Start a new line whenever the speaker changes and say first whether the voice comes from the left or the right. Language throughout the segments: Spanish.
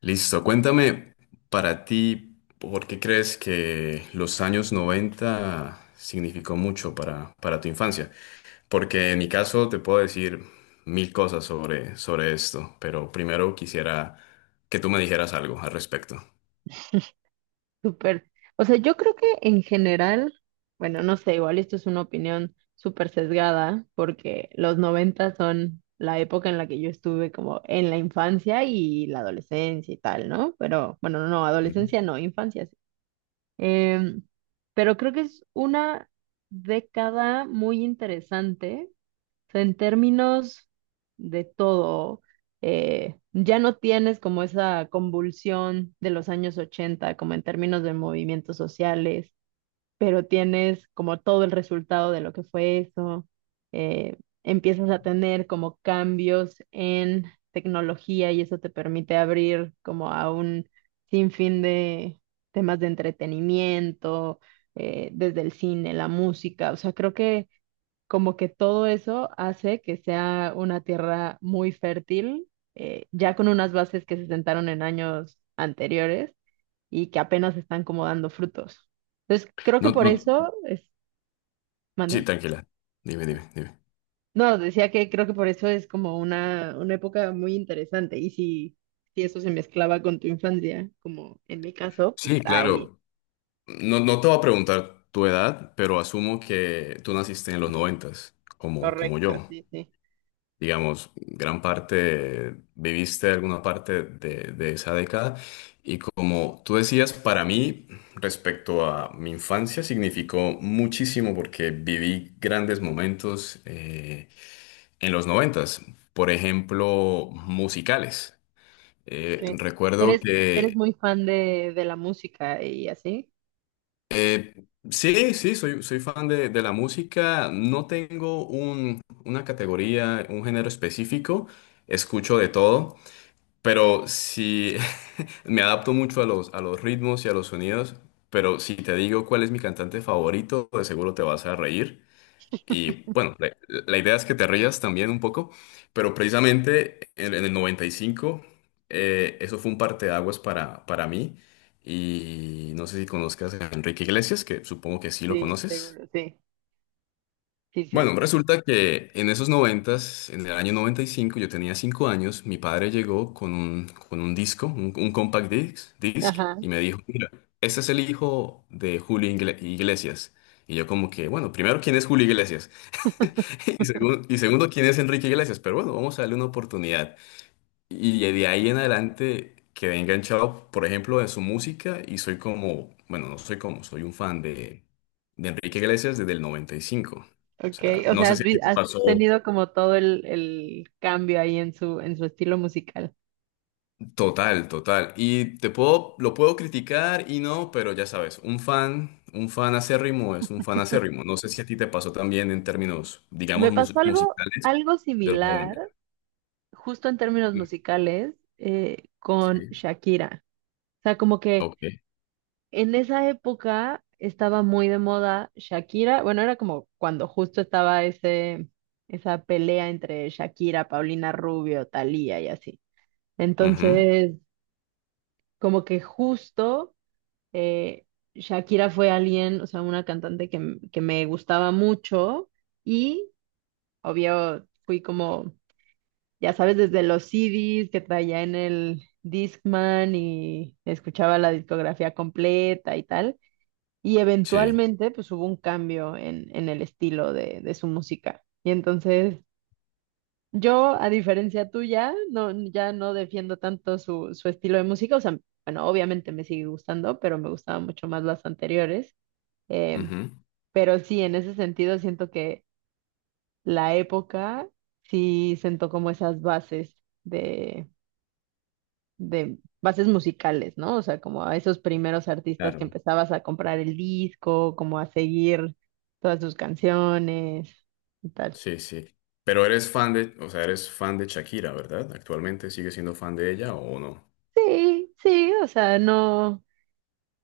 left: Listo, cuéntame para ti, ¿por qué crees que los años 90 significó mucho para tu infancia? Porque en mi caso te puedo decir mil cosas sobre esto, pero primero quisiera que tú me dijeras algo al respecto.
right: Súper. O sea, yo creo que en general, bueno, no sé, igual esto es una opinión súper sesgada, porque los 90 son la época en la que yo estuve como en la infancia y la adolescencia y tal, ¿no? Pero bueno, no, no,
left: Ujú.
right: adolescencia no, infancia sí. Em, pero creo que es una década muy interesante sea, en términos de todo, ya no tienes como esa convulsión de los años 80 como en términos de movimientos sociales, pero tienes como todo el resultado de lo que fue eso. Eh, empiezas a tener como cambios en tecnología y eso te permite abrir como a un sinfín de temas de entretenimiento, desde el cine, la música, o sea, creo que como que todo eso hace que sea una tierra muy fértil, ya con unas bases que se sentaron en años anteriores y que apenas están como dando frutos. Entonces, creo
left: No,
right: que por
left: no,
right: eso es,
left: sí,
right: ¿mande?
left: tranquila. Dime, dime, dime.
right: No, decía que creo que por eso es como una época muy interesante. Y si eso se mezclaba con tu infancia, como en mi caso, pues
left: Sí,
right: ahí,
left: claro. No, no te voy a preguntar tu edad, pero asumo que tú naciste en los noventas, como
right: correcto,
left: yo.
right: sí, sí.
left: Digamos, gran parte, viviste alguna parte de esa década. Y como tú decías, para mí, respecto a mi infancia, significó muchísimo porque viví grandes momentos en los noventas, por ejemplo, musicales. Eh,
right: Ok.
left: recuerdo
right: ¿Eres, eres
left: que
right: muy fan de la música y así?
left: sí, sí, soy fan de la música. No tengo una categoría, un género específico. Escucho de todo. Pero si Me adapto mucho a los ritmos y a los sonidos, pero si te digo cuál es mi cantante favorito, de seguro te vas a reír. Y bueno, la idea es que te rías también un poco, pero precisamente en el 95, eso fue un parteaguas para mí. Y no sé si conozcas a Enrique Iglesias, que supongo que sí lo
right: Sí,
left: conoces.
right: seguro, sí, sí, sí.
left: Bueno, resulta que en esos noventas, en el año 95, yo tenía 5 años, mi padre llegó con un disco, un compact disc,
right: Ajá,
left: y me dijo, mira, este es el hijo de Julio Iglesias. Y yo como que, bueno, primero, ¿quién es Julio Iglesias? Y segundo, ¿quién es Enrique Iglesias? Pero bueno, vamos a darle una oportunidad. Y de ahí en adelante quedé enganchado, por ejemplo, de su música y soy como, bueno, no soy como, soy un fan de Enrique Iglesias desde el 95. O sea,
right: okay. O
left: no
right: sea,
left: sé
right: has,
left: si a ti te
right: has
left: pasó.
right: tenido como todo el cambio ahí en su estilo musical.
left: Total, total. Y te puedo, lo puedo criticar y no, pero ya sabes, un fan acérrimo es un fan acérrimo. No sé si a ti te pasó también en términos, digamos,
right: Me pasó algo,
left: musicales
right: algo
left: de los
right: similar,
left: 90.
right: justo en términos musicales, con
left: Sí.
right: Shakira. O sea, como que
left: Ok.
right: en esa época estaba muy de moda Shakira. Bueno, era como cuando justo estaba ese, esa pelea entre Shakira, Paulina Rubio, Thalía y así.
left: Ujú.
right: Entonces, como que justo. eh, Shakira fue alguien, o sea, una cantante que, que me gustaba mucho y obvio fui como, ya sabes, desde los CDs que traía en el Discman y escuchaba la discografía completa y tal. Y
left: Sí.
right: eventualmente pues hubo un cambio en el estilo de su música. Y entonces yo, a diferencia tuya, no, ya no defiendo tanto su, su estilo de música, o sea, bueno, obviamente me sigue gustando, pero me gustaban mucho más las anteriores. Eh,
left: Ujú.
right: pero sí, en ese sentido siento que la época sí sentó como esas bases de, de bases musicales, ¿no? O sea, como a esos primeros artistas que
left: Claro.
right: empezabas a comprar el disco, como a seguir todas sus canciones y tal.
left: Sí, sí. Pero eres fan de, o sea, eres fan de Shakira, ¿verdad? ¿Actualmente sigues siendo fan de ella o no?
right: Sí, sí, o sea, no,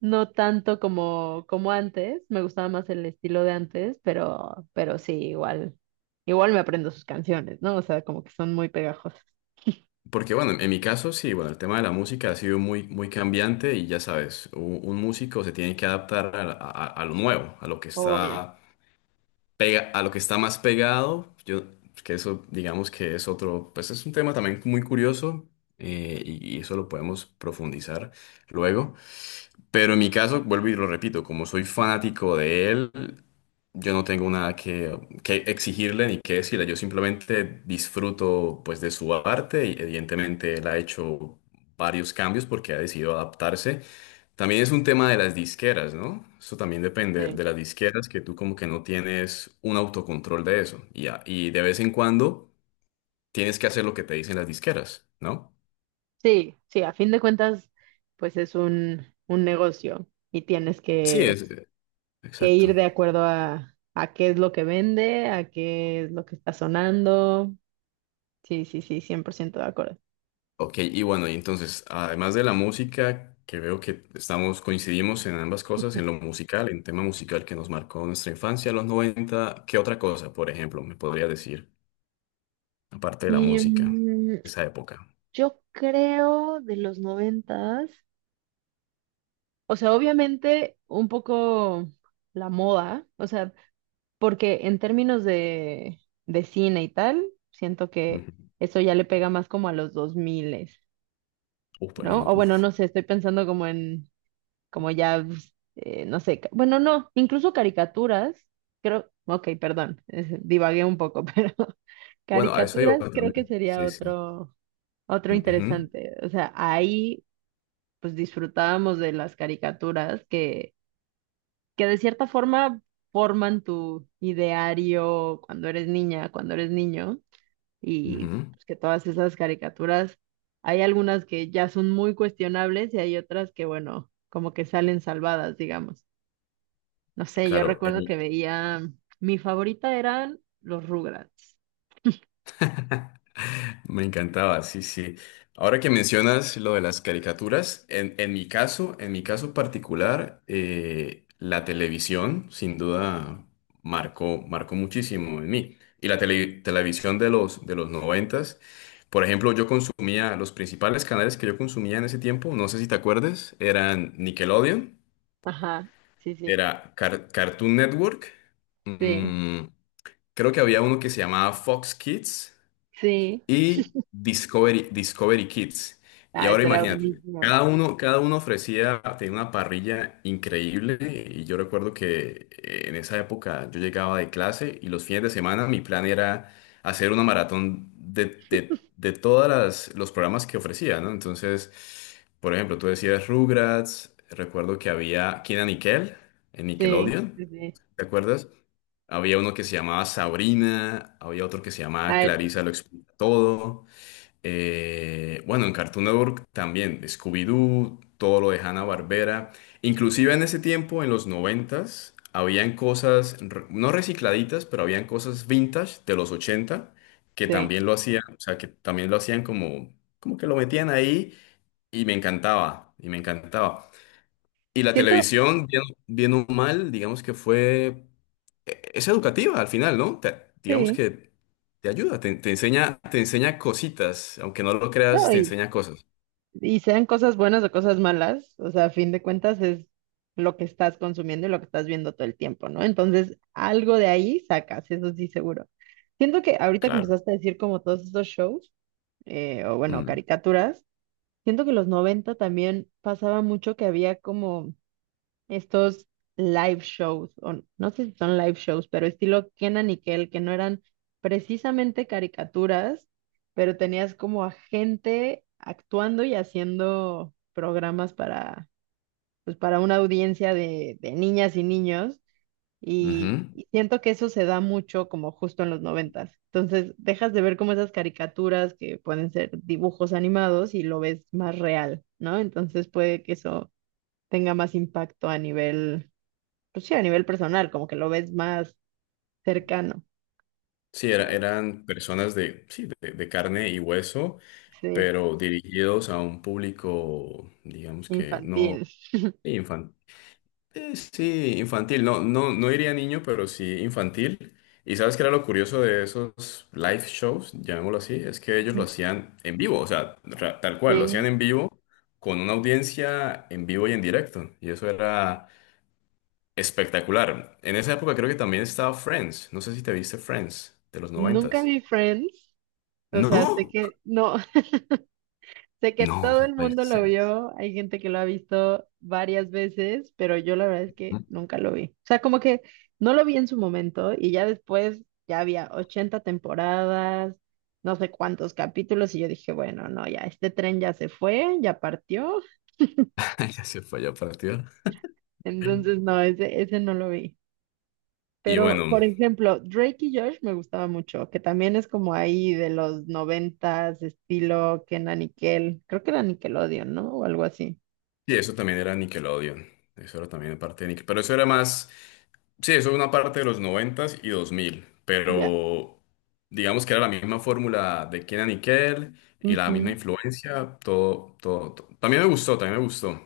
right: no tanto como, como antes, me gustaba más el estilo de antes, pero sí, igual me aprendo sus canciones, ¿no? O sea, como que son muy pegajosas.
left: Porque bueno, en mi caso sí, bueno, el tema de la música ha sido muy, muy cambiante y ya sabes, un músico se tiene que adaptar a lo nuevo, a lo que
right: Obvio.
left: está pega, a lo que está más pegado. Yo, que eso digamos que es otro, pues es un tema también muy curioso y eso lo podemos profundizar luego. Pero en mi caso, vuelvo y lo repito, como soy fanático de él, yo no tengo nada que exigirle ni que decirle. Yo simplemente disfruto pues de su arte y evidentemente él ha hecho varios cambios porque ha decidido adaptarse. También es un tema de las disqueras, ¿no? Eso también depende
right: Sí.
left: de las disqueras, que tú como que no tienes un autocontrol de eso. Y de vez en cuando tienes que hacer lo que te dicen las disqueras, ¿no?
right: Sí, sí, a fin de cuentas, pues es un negocio y tienes
left: Sí,
right: que,
left: es
right: que ir
left: exacto.
right: de acuerdo a qué es lo que vende, a qué es lo que está sonando. Sí, sí, sí, 100% de acuerdo.
left: Ok, y bueno, y entonces, además de la música, que veo que estamos, coincidimos en ambas cosas, en lo musical, en tema musical que nos marcó nuestra infancia, los 90, ¿qué otra cosa, por ejemplo, me podría decir, aparte de la
right: Y
left: música, esa época?
right: yo creo de los noventas, o sea, obviamente un poco la moda, o sea, porque en términos de cine y tal, siento que
left: Ujú.
right: eso ya le pega más como a los 2000.
left: Uf, bueno,
right: ¿No?
left: no,
right: O bueno,
left: uf.
right: no sé, estoy pensando como en, como ya, pues, no sé, bueno, no, incluso caricaturas, creo, ok, perdón, divagué un poco, pero
left: Bueno, a eso iba
right: caricaturas creo que
left: también.
right: sería
left: Sí, sí.
right: otro
left: Ujú,
right: interesante. O sea, ahí pues disfrutábamos de las caricaturas que de cierta forma forman tu ideario cuando eres niña, cuando eres niño y
left: ujú.
right: pues, que todas esas caricaturas, hay algunas que ya son muy cuestionables y hay otras que, bueno, como que salen salvadas, digamos. No sé, yo
left: Claro, en
right: recuerdo
left: mi,
right: que veía, mi favorita eran los Rugrats.
left: Me encantaba, sí, sí. Ahora que mencionas lo de las caricaturas, en mi caso, en mi caso particular, la televisión sin duda marcó, marcó muchísimo en mí. Y la televisión de los noventas, por ejemplo, yo consumía, los principales canales que yo consumía en ese tiempo, no sé si te acuerdas, eran Nickelodeon,
right: Ajá, sí, sí,
left: era Cartoon Network,
right: sí,
left: mm, creo que había uno que se llamaba Fox Kids
right: sí.
left: y Discovery, Discovery Kids. Y
right: Ah,
left: ahora
right: ese era
left: imagínate,
right: buenísimo.
left: cada uno ofrecía, tenía una parrilla increíble y yo recuerdo que en esa época yo llegaba de clase y los fines de semana mi plan era hacer una maratón de todos los programas que ofrecía, ¿no? Entonces, por ejemplo, tú decías Rugrats, recuerdo que había Kina Nickel en
right: Sí,
left: Nickelodeon,
right: sí, sí.
left: ¿te acuerdas? Había uno que se llamaba Sabrina, había otro que se
right: A
left: llamaba
right: ver,
left: Clarissa lo todo. Bueno, en Cartoon Network también, Scooby-Doo, todo lo de Hanna-Barbera. Inclusive en ese tiempo, en los noventas, habían cosas, no recicladitas, pero habían cosas vintage de los 80 que
right: sí.
left: también lo hacían, o sea, que también lo hacían como que lo metían ahí y me encantaba, y me encantaba. Y la
right: Siento,
left: televisión, bien, bien o mal, digamos que fue, es educativa al final, ¿no? Digamos
right: sí.
left: que te ayuda, te enseña, te enseña cositas, aunque no lo creas,
right: No,
left: te
right: y
left: enseña cosas.
right: Sean cosas buenas o cosas malas, o sea, a fin de cuentas es lo que estás consumiendo y lo que estás viendo todo el tiempo, ¿no? Entonces, algo de ahí sacas, eso sí seguro. Siento que ahorita que
left: Claro.
right: empezaste a decir como todos estos shows, o bueno,
left: Mm,
right: caricaturas, siento que los 90 también pasaba mucho que había como estos live shows, o no sé si son live shows, pero estilo Kenan y Kel, que no eran precisamente caricaturas, pero tenías como a gente actuando y haciendo programas para, pues para una audiencia de niñas y niños, y,
left: ujú.
right: y siento que eso se da mucho como justo en los noventas. Entonces, dejas de ver como esas caricaturas que pueden ser dibujos animados y lo ves más real, ¿no? Entonces puede que eso tenga más impacto a nivel pues sí, a nivel personal, como que lo ves más cercano,
left: Sí,
right: o sea,
left: eran personas de, sí, de carne y hueso,
right: sí,
left: pero dirigidos a un público, digamos que no.
right: infantil.
left: Sí, infantil, no, no, no iría niño, pero sí infantil. Y sabes que era lo curioso de esos live shows, llamémoslo así, es que ellos lo
right: Ujú.
left: hacían en vivo, o sea, tal cual, lo hacían
right: Sí,
left: en vivo con una audiencia en vivo y en directo. Y eso era espectacular. En esa época creo que también estaba Friends, no sé si te viste Friends de los
right: nunca
left: noventas.
right: vi Friends, o sea, sé
left: ¿No?
right: que, no, sé que
left: No,
right: todo
left: no
right: el
left: puede
right: mundo
left: ser.
right: lo vio, hay gente que lo ha visto varias veces, pero yo la verdad es que nunca lo vi. O sea, como que no lo vi en su momento y ya después ya había 80 temporadas, no sé cuántos capítulos y yo dije, bueno, no, ya este tren ya se fue, ya partió,
left: Ya se fue ya partido.
right: entonces no, ese no lo vi.
left: Y
right: Pero,
left: bueno,
right: por ejemplo, Drake y Josh me gustaba mucho, que también es como ahí de los noventas, estilo que era Nickel, creo que era Nickelodeon, ¿no? O algo así.
left: y eso también era Nickelodeon. Eso era también parte de Nickelodeon. Pero eso era más. Sí, eso es una parte de los noventas y 2000,
right: Ya.
left: pero digamos que era la misma fórmula de Kenan y Kel y la misma
right: Ujú.
left: influencia, todo, todo, todo. También me gustó, también me gustó.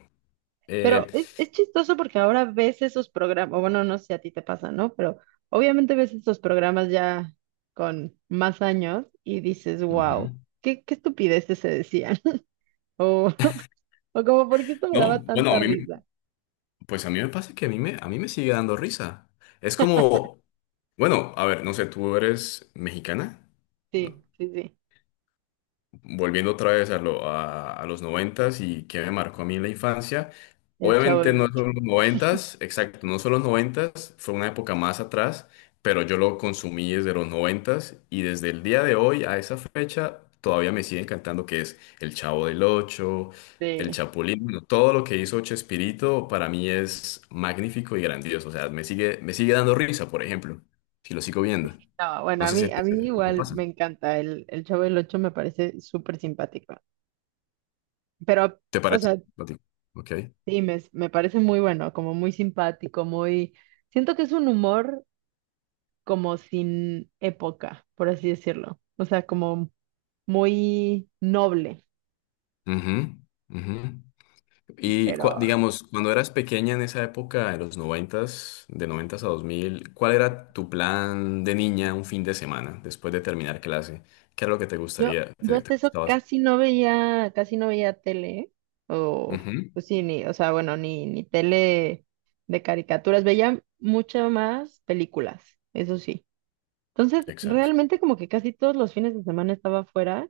left: Eh,
right: Pero es chistoso porque ahora ves esos programas, bueno, no sé si a ti te pasa, ¿no? Pero obviamente ves esos programas ya con más años y dices, wow,
left: Ujú.
right: qué estupideces se decían. O, o como, ¿por qué esto me
left: No,
right: daba
left: bueno, a
right: tanta
left: mí,
right: risa?
left: pues a mí me pasa que a mí me sigue dando risa. Es como, bueno, a ver, no sé, ¿tú eres mexicana?
right: Sí, sí, sí.
left: Volviendo otra vez a los noventas y que me marcó a mí en la infancia,
right: El Chavo
left: obviamente
right: del
left: no
right: Ocho.
left: son los noventas, exacto, no son los noventas, fue una época más atrás, pero yo lo consumí desde los noventas y desde el día de hoy a esa fecha todavía me sigue encantando que es El Chavo del Ocho, El
right: Sí.
left: Chapulín, bueno, todo lo que hizo Chespirito para mí es magnífico y grandioso, o sea, me sigue dando risa, por ejemplo, si lo sigo viendo.
right: No, bueno,
left: No sé si
right: a
left: te,
right: mí
left: te
right: igual
left: pasa.
right: me encanta. El Chavo del Ocho me parece súper simpático. Pero,
left: ¿Te
right: o
left: parece?
right: sea,
left: ¿A ti? Ok.
right: sí, me parece muy bueno, como muy simpático, muy. Siento que es un humor como sin época, por así decirlo. O sea, como muy noble.
left: Ujú, ujú. Y
right: Pero
left: digamos, cuando eras pequeña en esa época, de los noventas, de noventas a 2000, ¿cuál era tu plan de niña un fin de semana después de terminar clase? ¿Qué era lo que te
right: yo,
left: gustaría,
right: yo
left: te
right: hasta eso
left: gustaba hacer?
right: casi no veía tele, ¿eh? O,
left: Ujú.
right: pues sí, ni, o sea, bueno, ni tele de caricaturas. Veía mucho más películas, eso sí. Entonces,
left: Exacto.
right: realmente como que casi todos los fines de semana estaba afuera.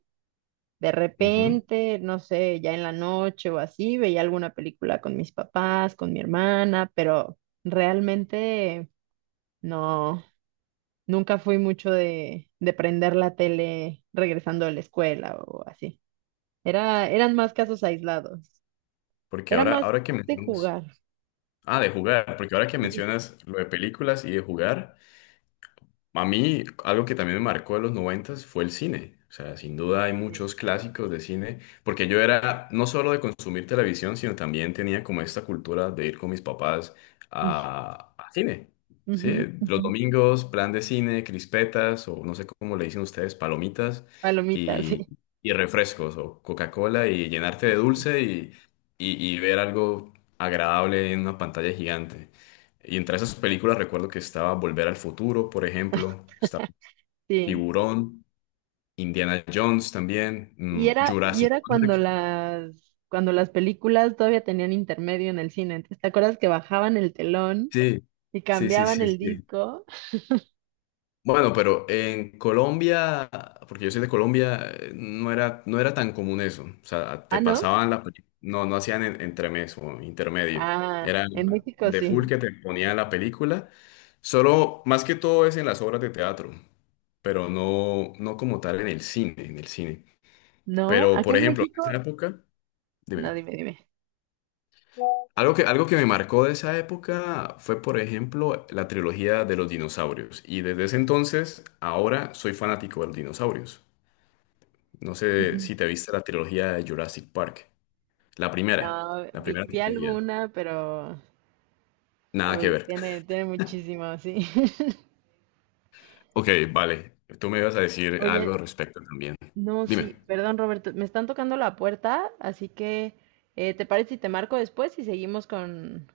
right: De
left: Ujú.
right: repente, no sé, ya en la noche o así, veía alguna película con mis papás, con mi hermana, pero realmente no, nunca fui mucho de prender la tele regresando de la escuela o así. Era, eran más casos aislados.
left: Porque
right: Era
left: ahora,
right: más
left: ahora que
right: de
left: mencionas,
right: jugar.
left: ah, de jugar, porque ahora que mencionas lo de películas y de jugar. A mí, algo que también me marcó de los noventas fue el cine. O sea, sin duda hay
right: Sí.
left: muchos clásicos de cine, porque yo era no solo de consumir televisión, sino también tenía como esta cultura de ir con mis papás a cine. Sí,
right: Ujú,
left: los
right: ujú.
left: domingos, plan de cine, crispetas, o no sé cómo le dicen ustedes, palomitas
right: Palomitas,
left: y, y refrescos, o Coca-Cola, y llenarte de
right: sí.
left: dulce y ver algo agradable en una pantalla gigante. Y entre esas películas recuerdo que estaba Volver al Futuro, por ejemplo, estaba
right: Sí.
left: Tiburón, Indiana Jones también,
right: Y era, y
left: Jurassic
right: era
left: Park.
right: cuando las películas todavía tenían intermedio en el cine. Entonces, ¿te acuerdas que bajaban el telón
left: Sí,
right: y
left: sí, sí,
right: cambiaban
left: sí,
right: el
left: sí.
right: disco?
left: Bueno, pero en Colombia, porque yo soy de Colombia, no era tan común eso. O sea, te
right: Ah, ¿no?
left: pasaban la película, no, no hacían entremés o intermedio.
right: Ah,
left: Era
right: en México
left: de full
right: sí.
left: que te ponían la película. Solo, más que todo es en las obras de teatro, pero no, no como tal en el cine, en el cine.
right: No,
left: Pero,
right: aquí
left: por
right: en
left: ejemplo, en esa
right: México,
left: época,
right: no,
left: dime,
right: dime, dime.
left: algo que me marcó de esa época fue, por ejemplo, la trilogía de los dinosaurios. Y desde ese entonces, ahora soy fanático de los dinosaurios. No sé
right: Ujú.
left: si te viste la trilogía de Jurassic Park. La
right: No,
left: primera, la
right: vi,
left: primera
right: vi
left: trilogía.
right: alguna, pero,
left: Nada que
right: uy,
left: ver.
right: tiene, tiene muchísimo, sí.
left: Ok, vale. Tú me ibas a decir algo
right: Oye,
left: al respecto también.
right: no, sí,
left: Dime.
right: perdón, Roberto, me están tocando la puerta, así que, ¿te parece si te marco después y seguimos con,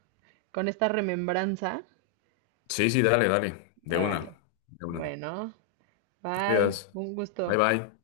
right: con esta remembranza?
left: Sí, sí, dale, dale. De una.
right: Órale.
left: De una.
right: Bueno,
left: Te
right: bye.
left: cuidas.
right: Un
left: Bye,
right: gusto.
left: bye.